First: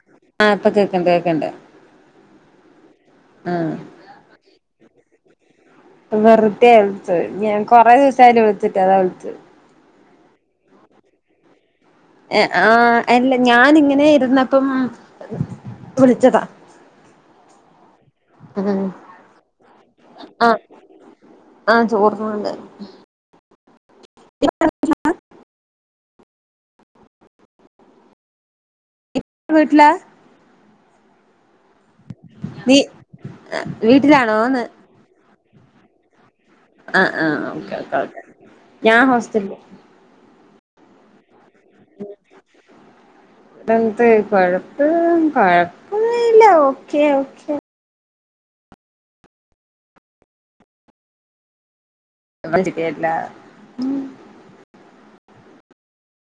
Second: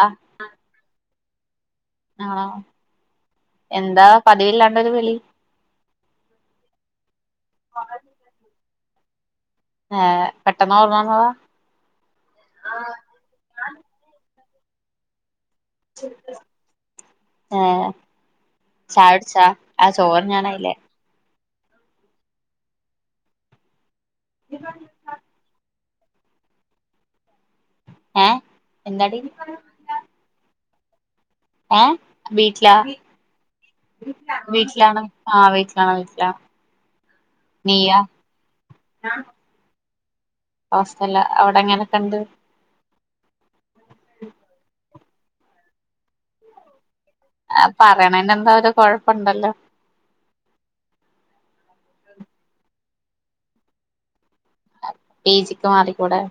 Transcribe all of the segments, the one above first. ആ ആഹ് ഇപ്പൊ കേക്ക്ണ്ട് കേക്ക് ണ്ട്. ആണോ എന്താ പതിവില്ലാണ്ടൊരു വിളി. വെറ്തെ വിൾച്ചെ ഞാൻ കൊറെ ദിവസായിലെ വിളിച്ചിട്ട് അതാ വിളിച്ചത്. ഏഹ് പെട്ടെന്ന് ഓർമ വന്നതാ. എഹ് ആഹ് അല്ല ഞാനിങ്ങനെ ഇര്ന്നപ്പം ആഹ് ഉം ചായുട്ച്ചാ ആ ചോറ് ആഹ് ന്നാനായില്ലേ? ആഹ് ചോറ് തിന്ന്. [unintelligible] ഏഹ് എന്താടി? വീട്ട്ലാ? ഏഹ് വീട്ട്ലാ. നീ വീട്ടിലാണോന്ന് വീട്ടിലാണ് ആഹ് വീട്ട്ലാണ് വീട്ട്ലാണ്. ആഹ് ആഹ് ഓക്കെ കൊഴപ്പല്ല ഞാൻ ഹോസ്റ്റൽല്. ഹോസ്റ്റൽല്ലാ. അവടെങ്ങനെക്കെണ്ട്? ടെന്ത് കൊഴപ്പം കൊഴപ്പൊന്നുല്ല ഓക്കെ ഓക്കെ. ആ പറയണനെന്തൊര് കൊഴപ്പണ്ടല്ലോ. ഞങ്ങള് [unintelligible] ഉം പീ ജിക്ക് മാറിക്കൂടെ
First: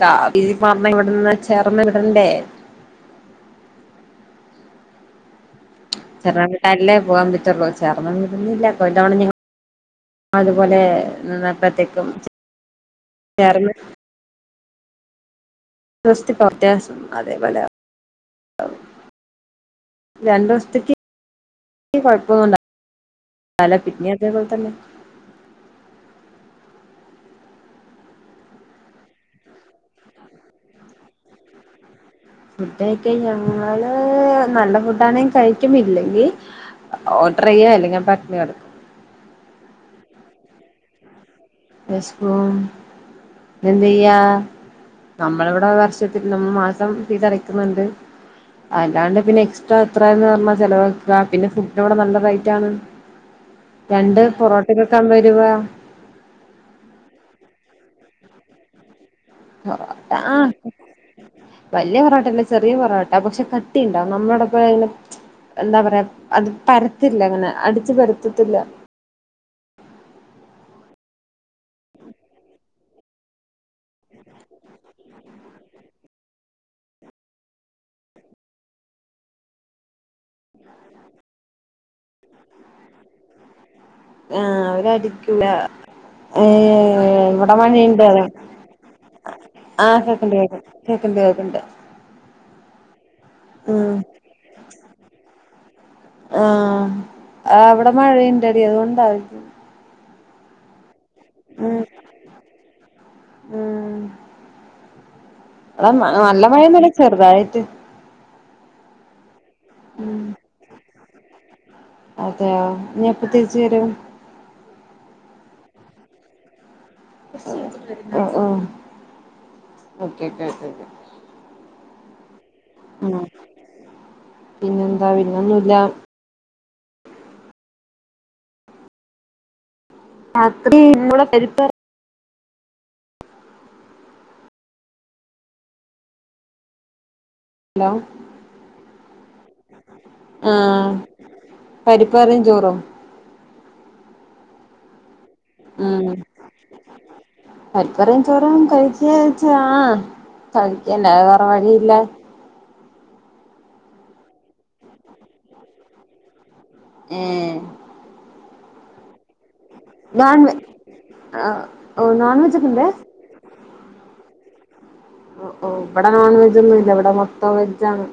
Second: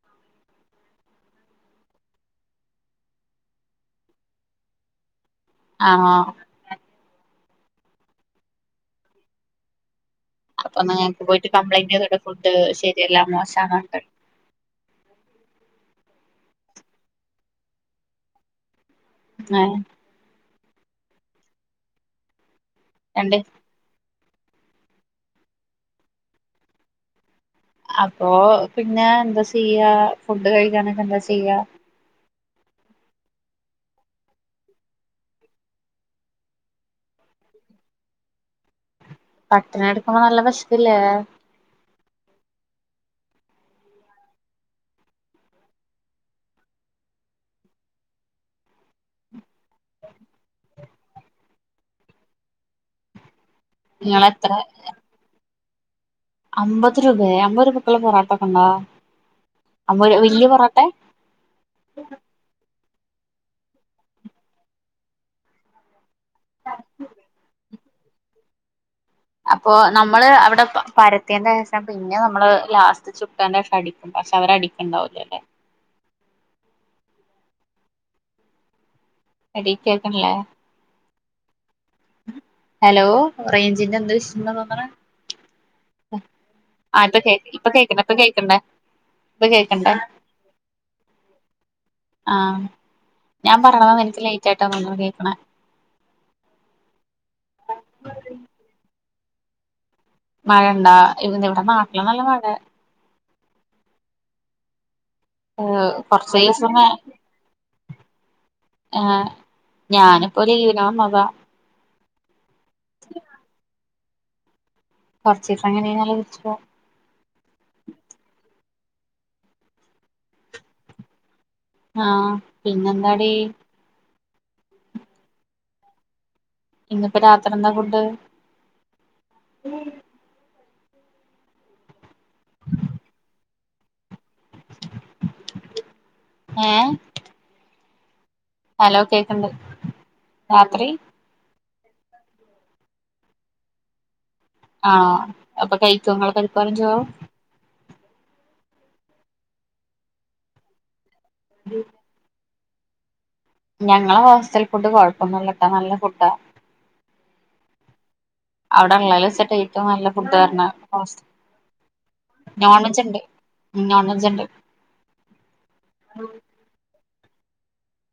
കാ ഇതിപ്പം അമ്മ ഇവിടുന്ന് ചേർന്ന് ഇടണ്ടേ ആണോ [unintelligible] പോവാൻ പറ്റുള്ളു [unintelligible] അതുപോലെ അപ്പൊ നിങ്ങക്ക് പോയിട്ട് കംപ്ലൈന്റ് നിന്നപ്പഴ്ത്തേക്കും ചെയ്തൂടെ ചേ ഫുഡ് ശരിയല്ല ചേർന്ന് മോശാന്നൊക്കെ [unintelligible] അതേപോലെ ആവും ഏഹ് രണ്ടു ദിവസത്തേക്ക് കൊഴപ്പൊന്നുണ്ടാ രണ്ടീ അല്ലാ പിന്നേം അതേപോലെ തന്നെ അപ്പൊ പിന്നെ എന്താ ചെയ്യാ ഫുഡ് കഴിക്കാനൊക്കെ എന്താ ചെയ്യാ? ഫുഡ് കഴിക്കാൻ ഞങ്ങള് നല്ല ഫുഡാണെങ്കി കഴിക്കും ഇല്ലെങ്കി ആഹ് ഓഡറ് ചെയ്യാ അല്ലെങ്കി പട്ട്ണി കെടക്കും പട്ടിണി കെടക്കുമ്പോ നല്ല വെശക്കില്ലേ? വെശക്കും എന്തെയ്യാ നമ്മളിവിടെ വർഷത്തിൽ നമ് മാസം ഫീസടയ്ക്കുന്ന്ണ്ട് അല്ലാണ്ട് പിന്നെ എക്സ്ട്രാ എത്രയാന്ന് പറഞ്ഞാ ചെലവാക്കാ പിന്നെ ഫുഡിനിവടെ നല്ല റെയ്റ്റാണ്. രണ്ട് നിങ്ങളെത്ര പൊറോട്ടക്കൊക്കെ അമ്പത് രൂപാ അമ്പത് രൂപേ അമ്പത് രൂപക്കുള്ള പൊറോട്ടക്കെ ഇണ്ടോ [unintelligible] ആഹ് വല്ല്യ പൊറോട്ടയല്ലാ ചെറിയ പൊറാട്ട പക്ഷെ കട്ടിയിണ്ടാവും നമ്മളെ [unintelligible] എന്താ പറയാ അത് പരത്തില്ലാ അങ്ങനെ അടിച്ച് പരത്തത്തില്ലാ അപ്പൊ നമ്മള് അവടെ പ പരത്തിയേന്റെ ശേഷം പിന്നെയാ നമ്മള് ലാസ്റ്റ് ചുട്ടേൻ്റേഷം അടി പക്ഷെ അവരടിക്കെണ്ടാവൂലാല്ലേ എഡീ കേൾക്ക്ണില്ലേ ഹലോ റേഞ്ചിന്റെ എന്ത് ആഹ് ഇഷ്യൂണ്ടെന്ന് തോന്നണ് അവരടിക്കൂലാ ആ ഇപ്പൊ ഏഹ് കേക്ക് ഇവടെ ഇപ്പൊ കേക്കണ്ട് മഴയ്ണ്ട് ഇപ്പൊ കേക്കണ്ടേ [unintelligible] ഇപ്പൊ കേക്കണ്ടേ ആഹ് കേക്ക്ണ്ട് കേക്ക്ണ്ട് കേക്ക്ണ്ട് കേക്ക്ണ്ട് ആഹ് ഞാൻ പറയണത് ഉം നിനക്ക് ലെയിറ്റായിട്ടാ തോന്നണു കേക്കണെ ആഹ് ആഹ് ഇവടെ മഴയിണ്ടെടീ അതുകൊണ്ടാ മഴയിണ്ടാ ഇതിനിവിടെ ഉം നാട്ടില് നല്ല മഴെയാ ഉം ആഹ് ന നല്ല മഴയൊന്നുല്ലാ ചെറ്തായിട്ട് ആഹ് ഉം ഞാനിപ്പം ലീവിന് വന്നതാ അതെയോ ഇനിയെപ്പം തിരിച്ചു വെരും? കൊർച്ചീസം കഴിഞ്ഞ് കഴിഞ്ഞാലേ തിരിച്ച് പോവും ഉം ഉം ഉം ഓക്കെ ഓക്കെ ഓക്കെ ആഹ് ഉം പിന്നെന്താടി പിന്നെന്താ പിന്നൊന്നുല്ലാ ഇന്നിപ്പം രാത്രി എന്താ ഫുഡ്? രാത്രി ഇന്നലെ പരിപ്പ് കറി ഏഹ് ഹലോ ഹലോ കേക്ക്ണ്ട് രാത്രി ആഹ് പരിപ്പ് കറിയും ചോറും ആഹ് അപ്പൊ കഴിക്കോങ്ങള് പരിപ് കറിം ചോറും പരിപ് കറിയും ചോറും കഴിക്കോയ്ച്ച ആഹ് കഴിക്കല്ലാതെ വേറെ വഴിയില്ല ഞങ്ങളെ ഹോസ്റ്റൽ ഫുഡ് കൊഴപ്പൊന്നുല്ലട്ടോ നല്ല ഫുഡാ ഏഹ് അവിടെള്ളേല് വെച്ട്ടെയ് ഏറ്റവും നല്ല നോൺ വെ ഫുഡർഞാ ബ്രോസ്റ്റ് ആഹ് ഓഹ് ഒക്കെ നോൺ ഉണ്ട് വെജ് ഇണ്ട് മ്മ് നോൺ വെജ് ഇണ്ട് ഓ ഓ ഇവടെ നോൺ വെജൊന്നും ഇല്ല ഇവടെ മൊത്തം വെജാണ്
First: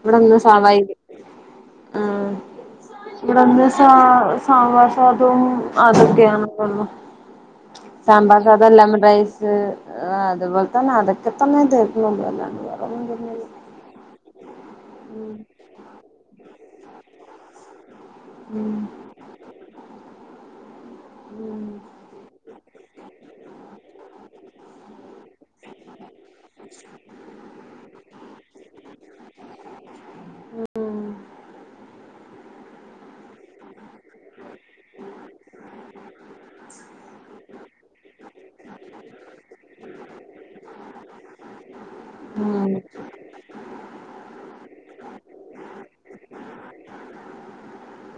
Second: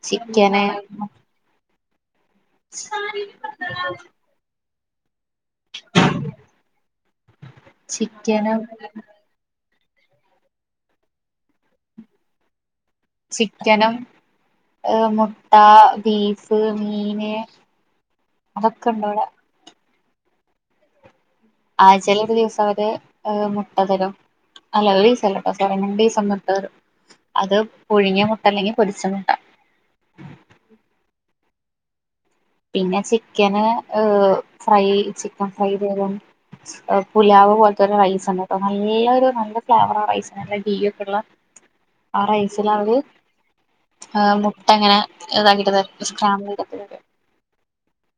ഇവടെന്ന് ചിക്കന് സധായിരി ആഹ് [unintelligible] അതൊക്കെയ സാമ്പാർ ചിക്കനും സാധ ലെമൺ റൈസ് ആ അതുപോലെ തന്നെ അതൊക്കെ തന്നെ തെര്ണൊള്ളു അല്ലാണ്ട് വേറെ ചിക്കനും ഏഹ മുട്ട ബീഫ് മീന് ഉം അതൊക്കെ ണ്ട് വടെ ഉം ആഴ്ചേല് ഒരു ദിവസം അവര് ഏഹ മുട്ട തരും അല്ല ഒരീസല്ലട്ടൊ സോറി രണ്ടീസം മുട്ട തെരും അത് പുഴുങ്യെ മുട്ട അല്ലെങ്കി പൊരിച്ച മുട്ട ഉം പിന്നെ ചിക്കന് ഹ് ഫ്രൈ ചിക്കൻ ഫ്രൈ തെരും ചിക്കൻപുലാവ് പോലത്തെരു റൈസ് ഉണ്ട് നല്ലൊരു നല്ല ഫ്ലേവറ ആ റൈസിന് നല്ല ഗീ ഒക്കെള്ള ആ റൈസിൽ അവര് മുട്ട ങ്ങനെ ഇതാക്കിട്ട് തെരും സ്ക്രാമ്പീത്ട്ട്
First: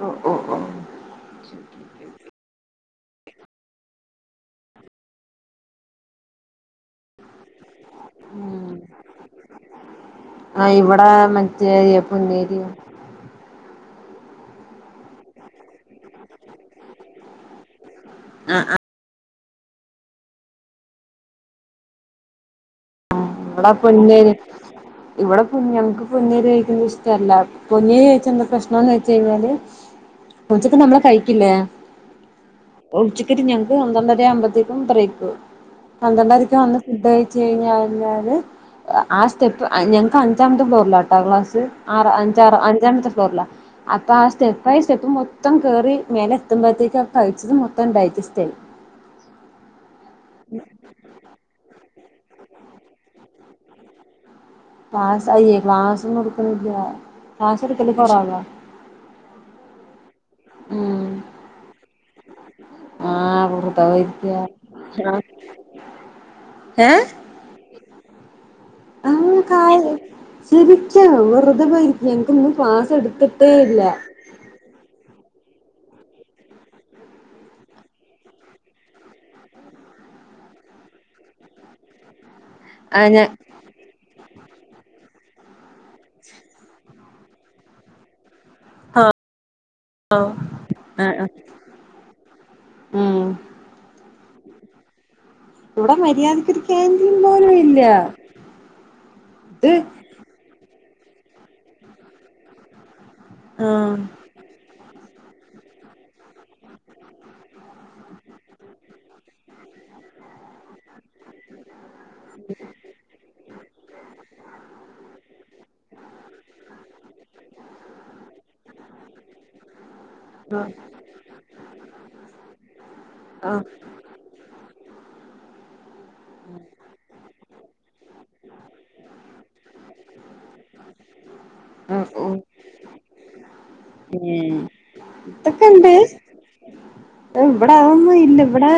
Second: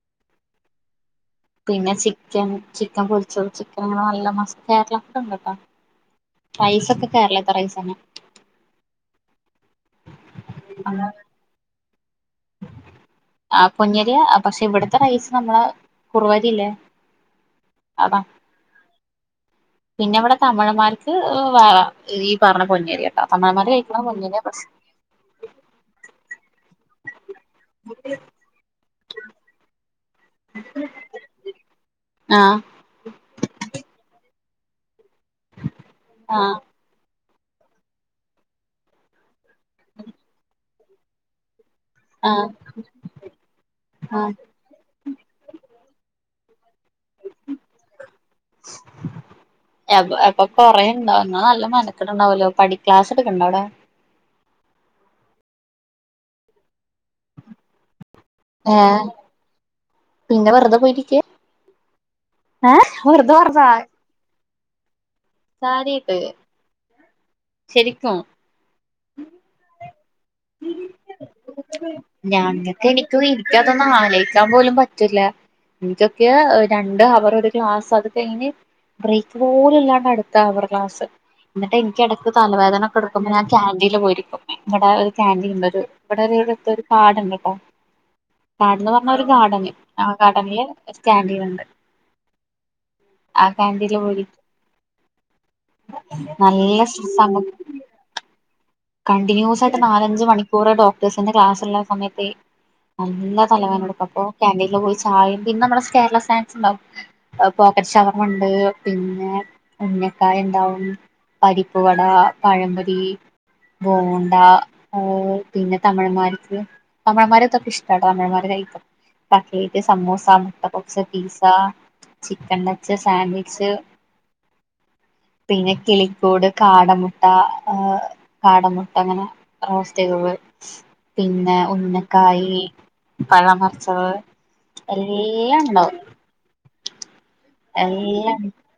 ഓഹ ഓഹ ഓഹ പിന്നെ ചിക്കൻ ചിക്കൻ പൊരിച്ചതും ചിക്കൻ അങ്ങനെ നല്ല മസ്റ്റായിട്ടുള്ള ഒക്കെ ണ്ട് ട്ടാ റൈസ് ഒക്കെ കേരളത്തെ റൈസ് തന്നെ ആഹ ഇവടെ മറ്റെ പ്പൊന്നരി ആ പൊന്നരി പക്ഷെ ഇവിടത്തെ റൈസ് നമ്മള കുർവരില്ലേ അതാ ആഹ ആഹ് പിന്നെ ഇവിടെ തമിഴന്മാർക്ക് വേ ഈ പറഞ്ഞ പൊഞ്ഞരിയാണ് ഇവടെ പൊന്ന അരിഇവിടെ ഞങ് ക്ക് പൊന്നയ്രി കയ്ക്ക്ണത് ഇഷ് ഷ്ടല്ല പൊന്നെ യ്രി കയ്ച്ച എന്താ പ്രശ്നംന്ന് വെച്ചയ്ഞാല് ഉച്ചക്ക് നമ്മള് കഴിക്കില്ലേ ആഹ് ഉച്ചക്ക് ഞങ്ങക്ക് പന്ത്രണ്ടര ആവുമ്പത്തേക്കും ബ്രേക്ക് പന്ത്രണ്ടരക്ക് ആഹ് വന്ന് ഫുഡ്‌ കയ്ച്ചു കഴിഞഞ്ഞാല് ആ സ്റ്റെപ്പ് ഞങ്ങക്ക് അഞ്ചാമത്തെ ഫ്ലോറിലാണ് ട്ടാ ക്ലാസ് ആറ് അഞ്ചാ ആഹ് അഞ്ചാമത്തെ ഫ്ലോറില അപ്പ ആ ആഹ് സ്റ്റെപ് പ്പായ സ്റ്റെപ്പ് മൊത്തം കേറി മേലെത്ത്മ്പോത്തേക്ക ആ കഴിച്ചത് മൊത്തം ഡൈജസ്റ്റ് ആയി അപ്പൊ കൊറേ ണ്ടാവും നല്ല മെനക്കട് ണ്ടാവല്ലോ പടി ക്ലാസ് ട്ക്കണ്ടോ അവിടെ ക്ലാസ് അയ്യേ ക്ലാസ് ഒന്നുംട്ക്ക്ണില്ല ക്ലാസ് ട്ക്കല് കൊറവാ ഏഹ് പിന്നെ വെറുതെ ഉം പോയിര്ക്കാ ഏ ഹ വെറുതെ പറഞ്ഞാ പോയിരിക്ക ഹലോ കാര്യായിട്ട് ശെരിക്കും ആഹ് കാര്യം ശെരിക്കും വെറുതെ പോയിരിക്കും ഞങ്ങക്ക്ന്ന് ക്ലാസ്സ്‌ എടുത്തിട്ടേ ഇല്ല കഴിക്കാൻ പോലും പറ്റില്ല എനിക്കൊക്കെ രണ്ട് ഹവർ ഒരു ക്ലാസ്സ്‌ അത് കഴിഞ് ബ്രേക്ക് പോലുല്ലാണ്ട് അട്ത്ത ഹവർ ക്ലാസ് ന്നിട്ട് എനിക്കെടക്ക് തലവേദന നൊക്കെ ട്ക്കുമ്പോ ഞാൻ കാന്റീൽ പോയിരിക്കും ഇവിടെ ഒരു കാൻറീൻണ്ട് ഇവിടെ ഒരുവി ഒരു പാടണ്ട്ട്ടൊ പാടം ന്ന് പർഞ്ഞ ഒരു ഗാർഡന് ആ ഗാർഡനില് ആഹ് കാന്റീൻണ്ട് ഉം ആ ക്യാന്റീനിൽ പോയിരിക്കും ഇവടെ മര്യാദക്കൊരു നല്ല ക്യാന്റീൻ സ്ട്രെസ് ആകും പോലും ഇല്ല കണ്ടിന്യൂസ് ഇത് ആയിട്ട് നാലഞ്ച് മണിക്കൂറ് ഡോക്ടേഴ്സിന്റെ ക്ലാസ് ള്ള സമയത്ത് നല്ല ആഹ് തലവേനട്ക്കും അപ്പൊ കാന്റീനിൽ പോയി ചായയും പിന്നെ നമ്മടെ കേരള സ്നാക്സ് ണ്ടാവും പോക്കറ്റ് ഷവർമണ്ട് പിന്നെ ഉഞ്ഞക്കായ ണ്ടാവും പരിപ്പുവട പഴമ്പൊരി ബോണ്ട ഓ പിന്നെ തമിഴന്മാര്ക് തമിഴമാര്തൊക്കെ ഇഷ്ടട്ടോ തമിഴമാര് കടി കട്ട്ലേറ്റ് സമൂസ മുട്ട ആഹ് പപ്പ്സ് പിസ ചിക്കൻ ടച്ച് ആഹ് സാൻവിച്ച് പിന്നെ കിളികൂട് കാടമുട്ട ഏഹ്.. കാടമുട്ട ങ്ങനെ റോസ്റ്റിയ് തത്. പിന്നെ ആഹ് ഓഹ് ഉന്നക്കായി പഴന്നറച്ചത് ഏഹ് എല്ല ണ്ടാവു. ഇവടെ അതൊന്നും ഇല്ല എല്ലാം ഇവിടെ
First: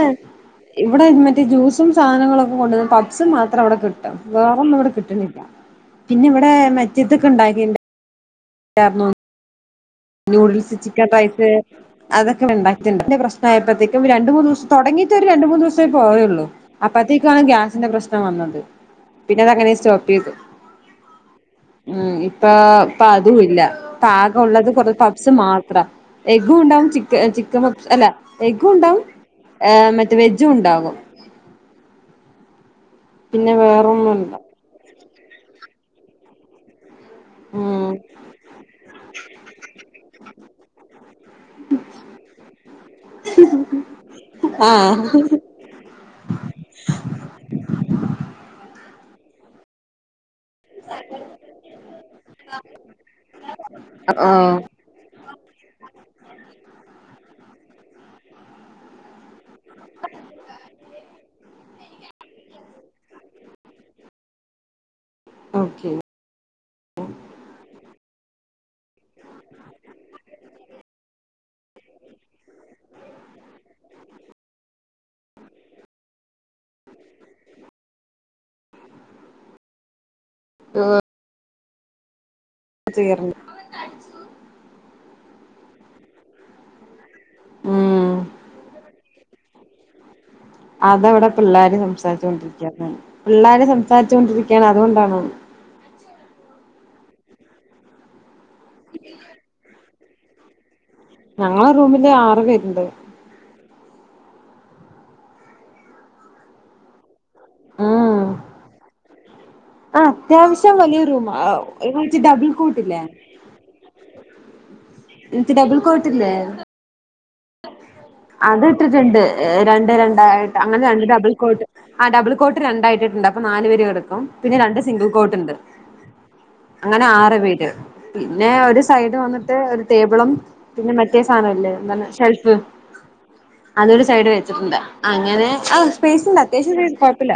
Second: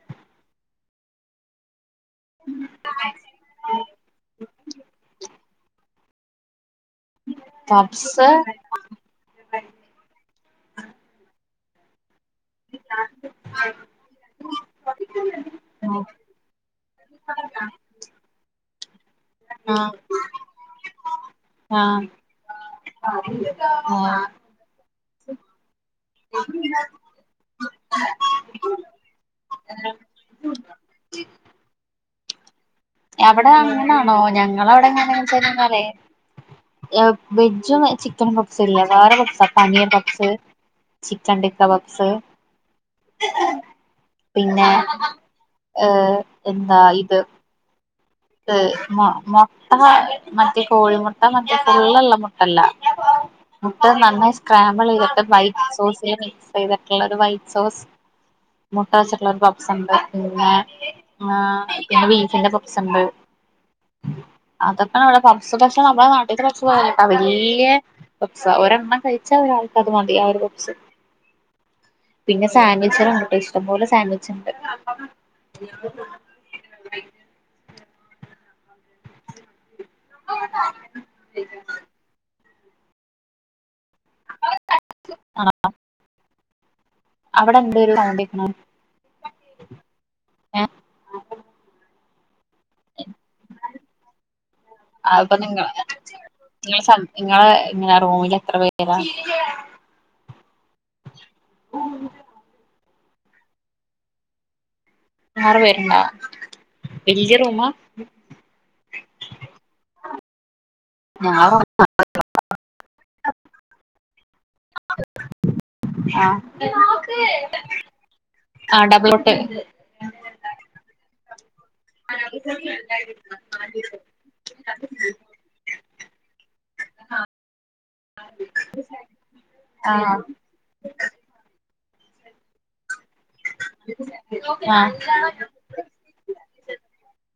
ഇവിടെ മറ്റേ ജ്യൂസും സാധനങ്ങളൊക്കെ കൊണ്ടുന്ന് പപ് സ് മാത്രം വടെ കിട്ടും വേറൊന്നും ഇവടെ കിട്ട്ണില്ല പിന്നെ ഇവടെ മറ്റേതെക്കെ ണ്ടാക്കിണ്ട് പപ്സ് [inaudible] നൂഡിൽസ് ചിക്കൻ റൈറ്റ് അതൊക്കെ ണ്ടാക്ക്ണ്ട് വെല്ല്യ പ്രശ്നായപ്പോഴ്ത്തേക്ക് രണ്ട് മൂന്ന് ദിസം തോടങ്ങിട്ട് ഒരു രണ്ട് മൂന്ന് ദിവസേ ആഹ് പോയുള്ളൂ. അപ്പത്തേക്കാണ് ഗ്യാസിന്റെ പ്രശ്നം വന്നത് പിന്നെ അതങ്ങനെ സ്റ്റോപ്പ് യ്ത്. ആഹ് ഉം ഇപ്പ ഇപ്പ അതും ഇല്ല ആഹ് പാകൊള്ളത് കൊറ പപ്സ് മാത്ര എഗ്ഗും ണ്ടാവും ചിക്കൻ പപ്സ് അല്ല എഗും ണ്ടാവു ഏഹ് മറ്റേ വെജും ണ്ടാകും. അവടെ പിന്നെ അങ്ങനാണോ വേറൊന്നുല്ല ഞങ്ങളവടെ എങ്ങനന്ന് വെച്ചു കഴിഞ്ഞാലേ ല വെജും ഉം ചിക്കൻ പപ്സും ഇല്ല വേറെ പപ്സാ paneer puffs chicken tikka puffs പിന്നെ ആഹ് ഏഹ് എന്താ ഇത്. ത് മൊട്ട മറ്റേ കോഴിമൊട്ട മറ്റേ ഫുള്ള്ള്ള മൊട്ടല്ല. മുട്ട നന്നായി ആഹ് സ്ക്രാബിൾ യ്തിട്ട് വൈറ്റ് സോസ് മിക്സ് യ്ത്ട്ട്ള്ള ഒരു വൈറ്റ് സോസ് മുട്ട വെച്ചിട്ടുള്ളൊരു പപ്സ് ണ്ട് പിന്നെ പിന്നെ ബീഫിന്റെ പപ്സ് ണ്ട്. അതൊക്കെ ഇവടെ പപ്സ് പക്ഷെ ഓക്കെ നമ്മടെ നാട്ട് നാട്ടിലത്തെ പപ്സ് പോലല്ലട്ടാ വെല്ല്യ പപ്സ ഒരെണ്ണം കയ്ചാ ഒരാൾക്ക് അത് മതി ആവും ആ ഒരു പപ്സ്. പിന്നെ സാൻവിച്ചറാണ് പ്പോ ഇഷ്ടംപോലെ സാൻവിച്ച് ണ്ട്. [inaudible] പിന്നെ ചെയ്യറ്ണ്ട്. അവടെ എന്ധോര് ഉം സൗണ്ടേക്ണ് അത് വടെ പിള്ളേര് സംസാര്ചോ ണ്ടിരിക്കാണ് പിള്ളേര് സംസാരിചോ ണ്ടിരിക്കാണ് അതുകൊണ്ടാണ്. അപ്പൊ നിങ്ങളെ ഇങ്ങളെ റൂമില് എത്ര പേരാ? ഞങ്ങളെ റൂമില് ആറ് പേര്ണ്ട്. ആറ് പേര്ണ്ടാ വെല്ല്യ റൂമാ? ഉം ആഹ് അത്യാവശ്യം വലിയ റൂമാ ഞങ്ങളെ റൂം വച്ച് ഡബിൾ കോട്ടില്ലേ? എന്നിട്ട് ഡബിൾ കോട്ടില്ലേ ആഹ് അത് ആഹ് ഡബിൾ ഇട്ടിട്ട്ണ്ട് കോട്ട് രണ്ട് രണ്ടായിട്ട് അങ്ങനെ രണ്ട് ഡബിൾ കോട്ട് ആ ഡബിൾ കോട്ട് രണ്ടായിട്ടിട്ട്ണ്ട് അപ്പൊ നാല് പേര് കെടക്കും പിന്നെ രണ്ട് സിംഗിൾ കോട്ട്ണ്ട്. അങ്ങനെ ആറ് പേര് പിന്നെ ഒരു സൈഡ് വന്നിട്ട് ഒരു ആഹ് ടേബിളും പിന്നെ മറ്റേ സാനംല്ലേ എന്തണ് ഷെൽഫ്. അതൊരു സൈഡ് വെച്ചിട്ട്ണ്ട് അങ്ങനെ ആ സ്പേസ്ണ്ട് അത്യാവശ്യം ആഹ് സ്പെ കൊഴപ്പല്ല.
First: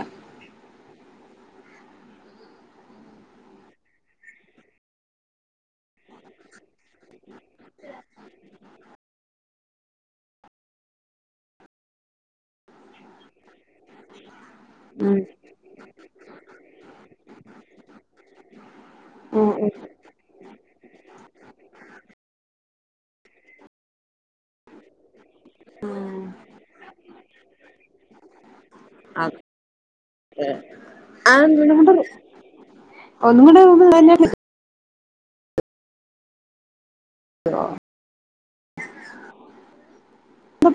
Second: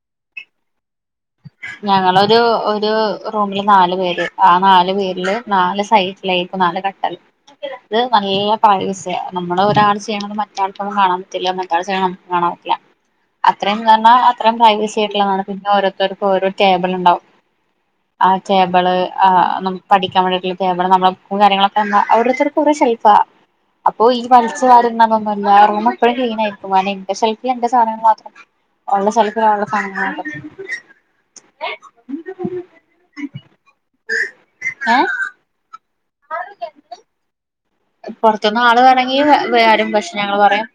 ഞങ്ങളൊരു ഒരു റൂമില് നാല് പേര് ആ നാലു പേരില് നാല് സൈ [unintelligible] നാല് കട്ടൽ ഇത് നല്ല പാരസ്യ നമ്മള് ഒരാൾ ചെയ്യണത് മറ്റാൾക്കൊന്നും കാണാൻ പറ്റില്ല മറ്റാൾ ചെയ്യണ കാണാ പറ്റ്ല്ല അത്രയും ന്നർഞാ അത്രയും പ്രൈവസി ഉം ആയിട്ടുള്ളതാണ് പിന്നെ ഓരോര്ത്തര് ഓരോ ടേബിള് ണ്ടാവു. ആഹ് റ്റെബള് ഉം ആഹ് ഉം നമുക്ക് പഠിക്കാ വേണ്ടീട്ടുള്ള ടെബിള് നമ്മളെ ബുക്കും കാര്യങ്ങളൊക്കൊന്നർഞാ ഓരോരുത്തർക് ഓരോ ഷെൽഫ. അപ്പൊ ഈ വലിച് വാരുന്നൊന്നുന്നല്ല റൂം എപ്പഴും ക്ലീൻ ആയിരിക്കും ആനെ എന്റെ സെൽഫി എന്റെ സാധനങ്ങൾ മാത്രം ഉള്ള സ്ഥലത്ത് ആഹ് ഒള്ള സാനങ്ങളക്കെ ആഹ് [unintelligible] ഒന്നും കൂടെ റൂമിൽ ഉണ്ടായിരുന്ന കിട്ടും ഏഹ് [unintelligible] പൊറത്തുന്ന് ആള് വേണെങ്കി [unintelligible] പക്ഷെ ഞങ്ങള് പറയും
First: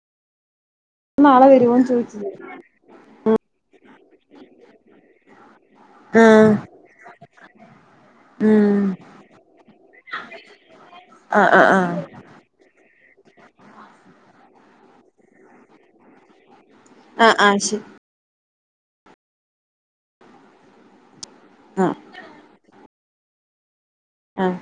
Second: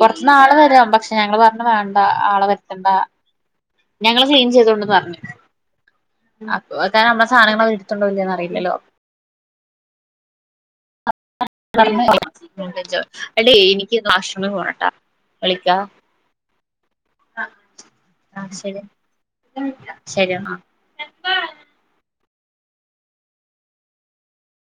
പുറത്തുന്ന് ആള് വരാം പക്ഷെ പുറത്തുന്ന് ഞങ്ങള് ആളെ പറഞ്ഞു വരുമോന്ന് വേണ്ട ചോദിച്ചത് ആളെ വര്ത്തണ്ട ഞങ്ങള് സെയിം ചെയ്തോണ്ടന്ന് പറഞ്ഞു ആഹ് അപ്പൊ തെ നമ്മെ സാനങ്ങൾ എടുത്ണ്ടോല്ലന്ന് അറിയില്ലല്ലോ ഉം [inaudible] ആഹ് ആഹ് ആഹ് [inaudible] ആഹ് ആഹ് ശരി ആഹ് ശരി ശരിഎന്നാ ആഹ് ആഹ്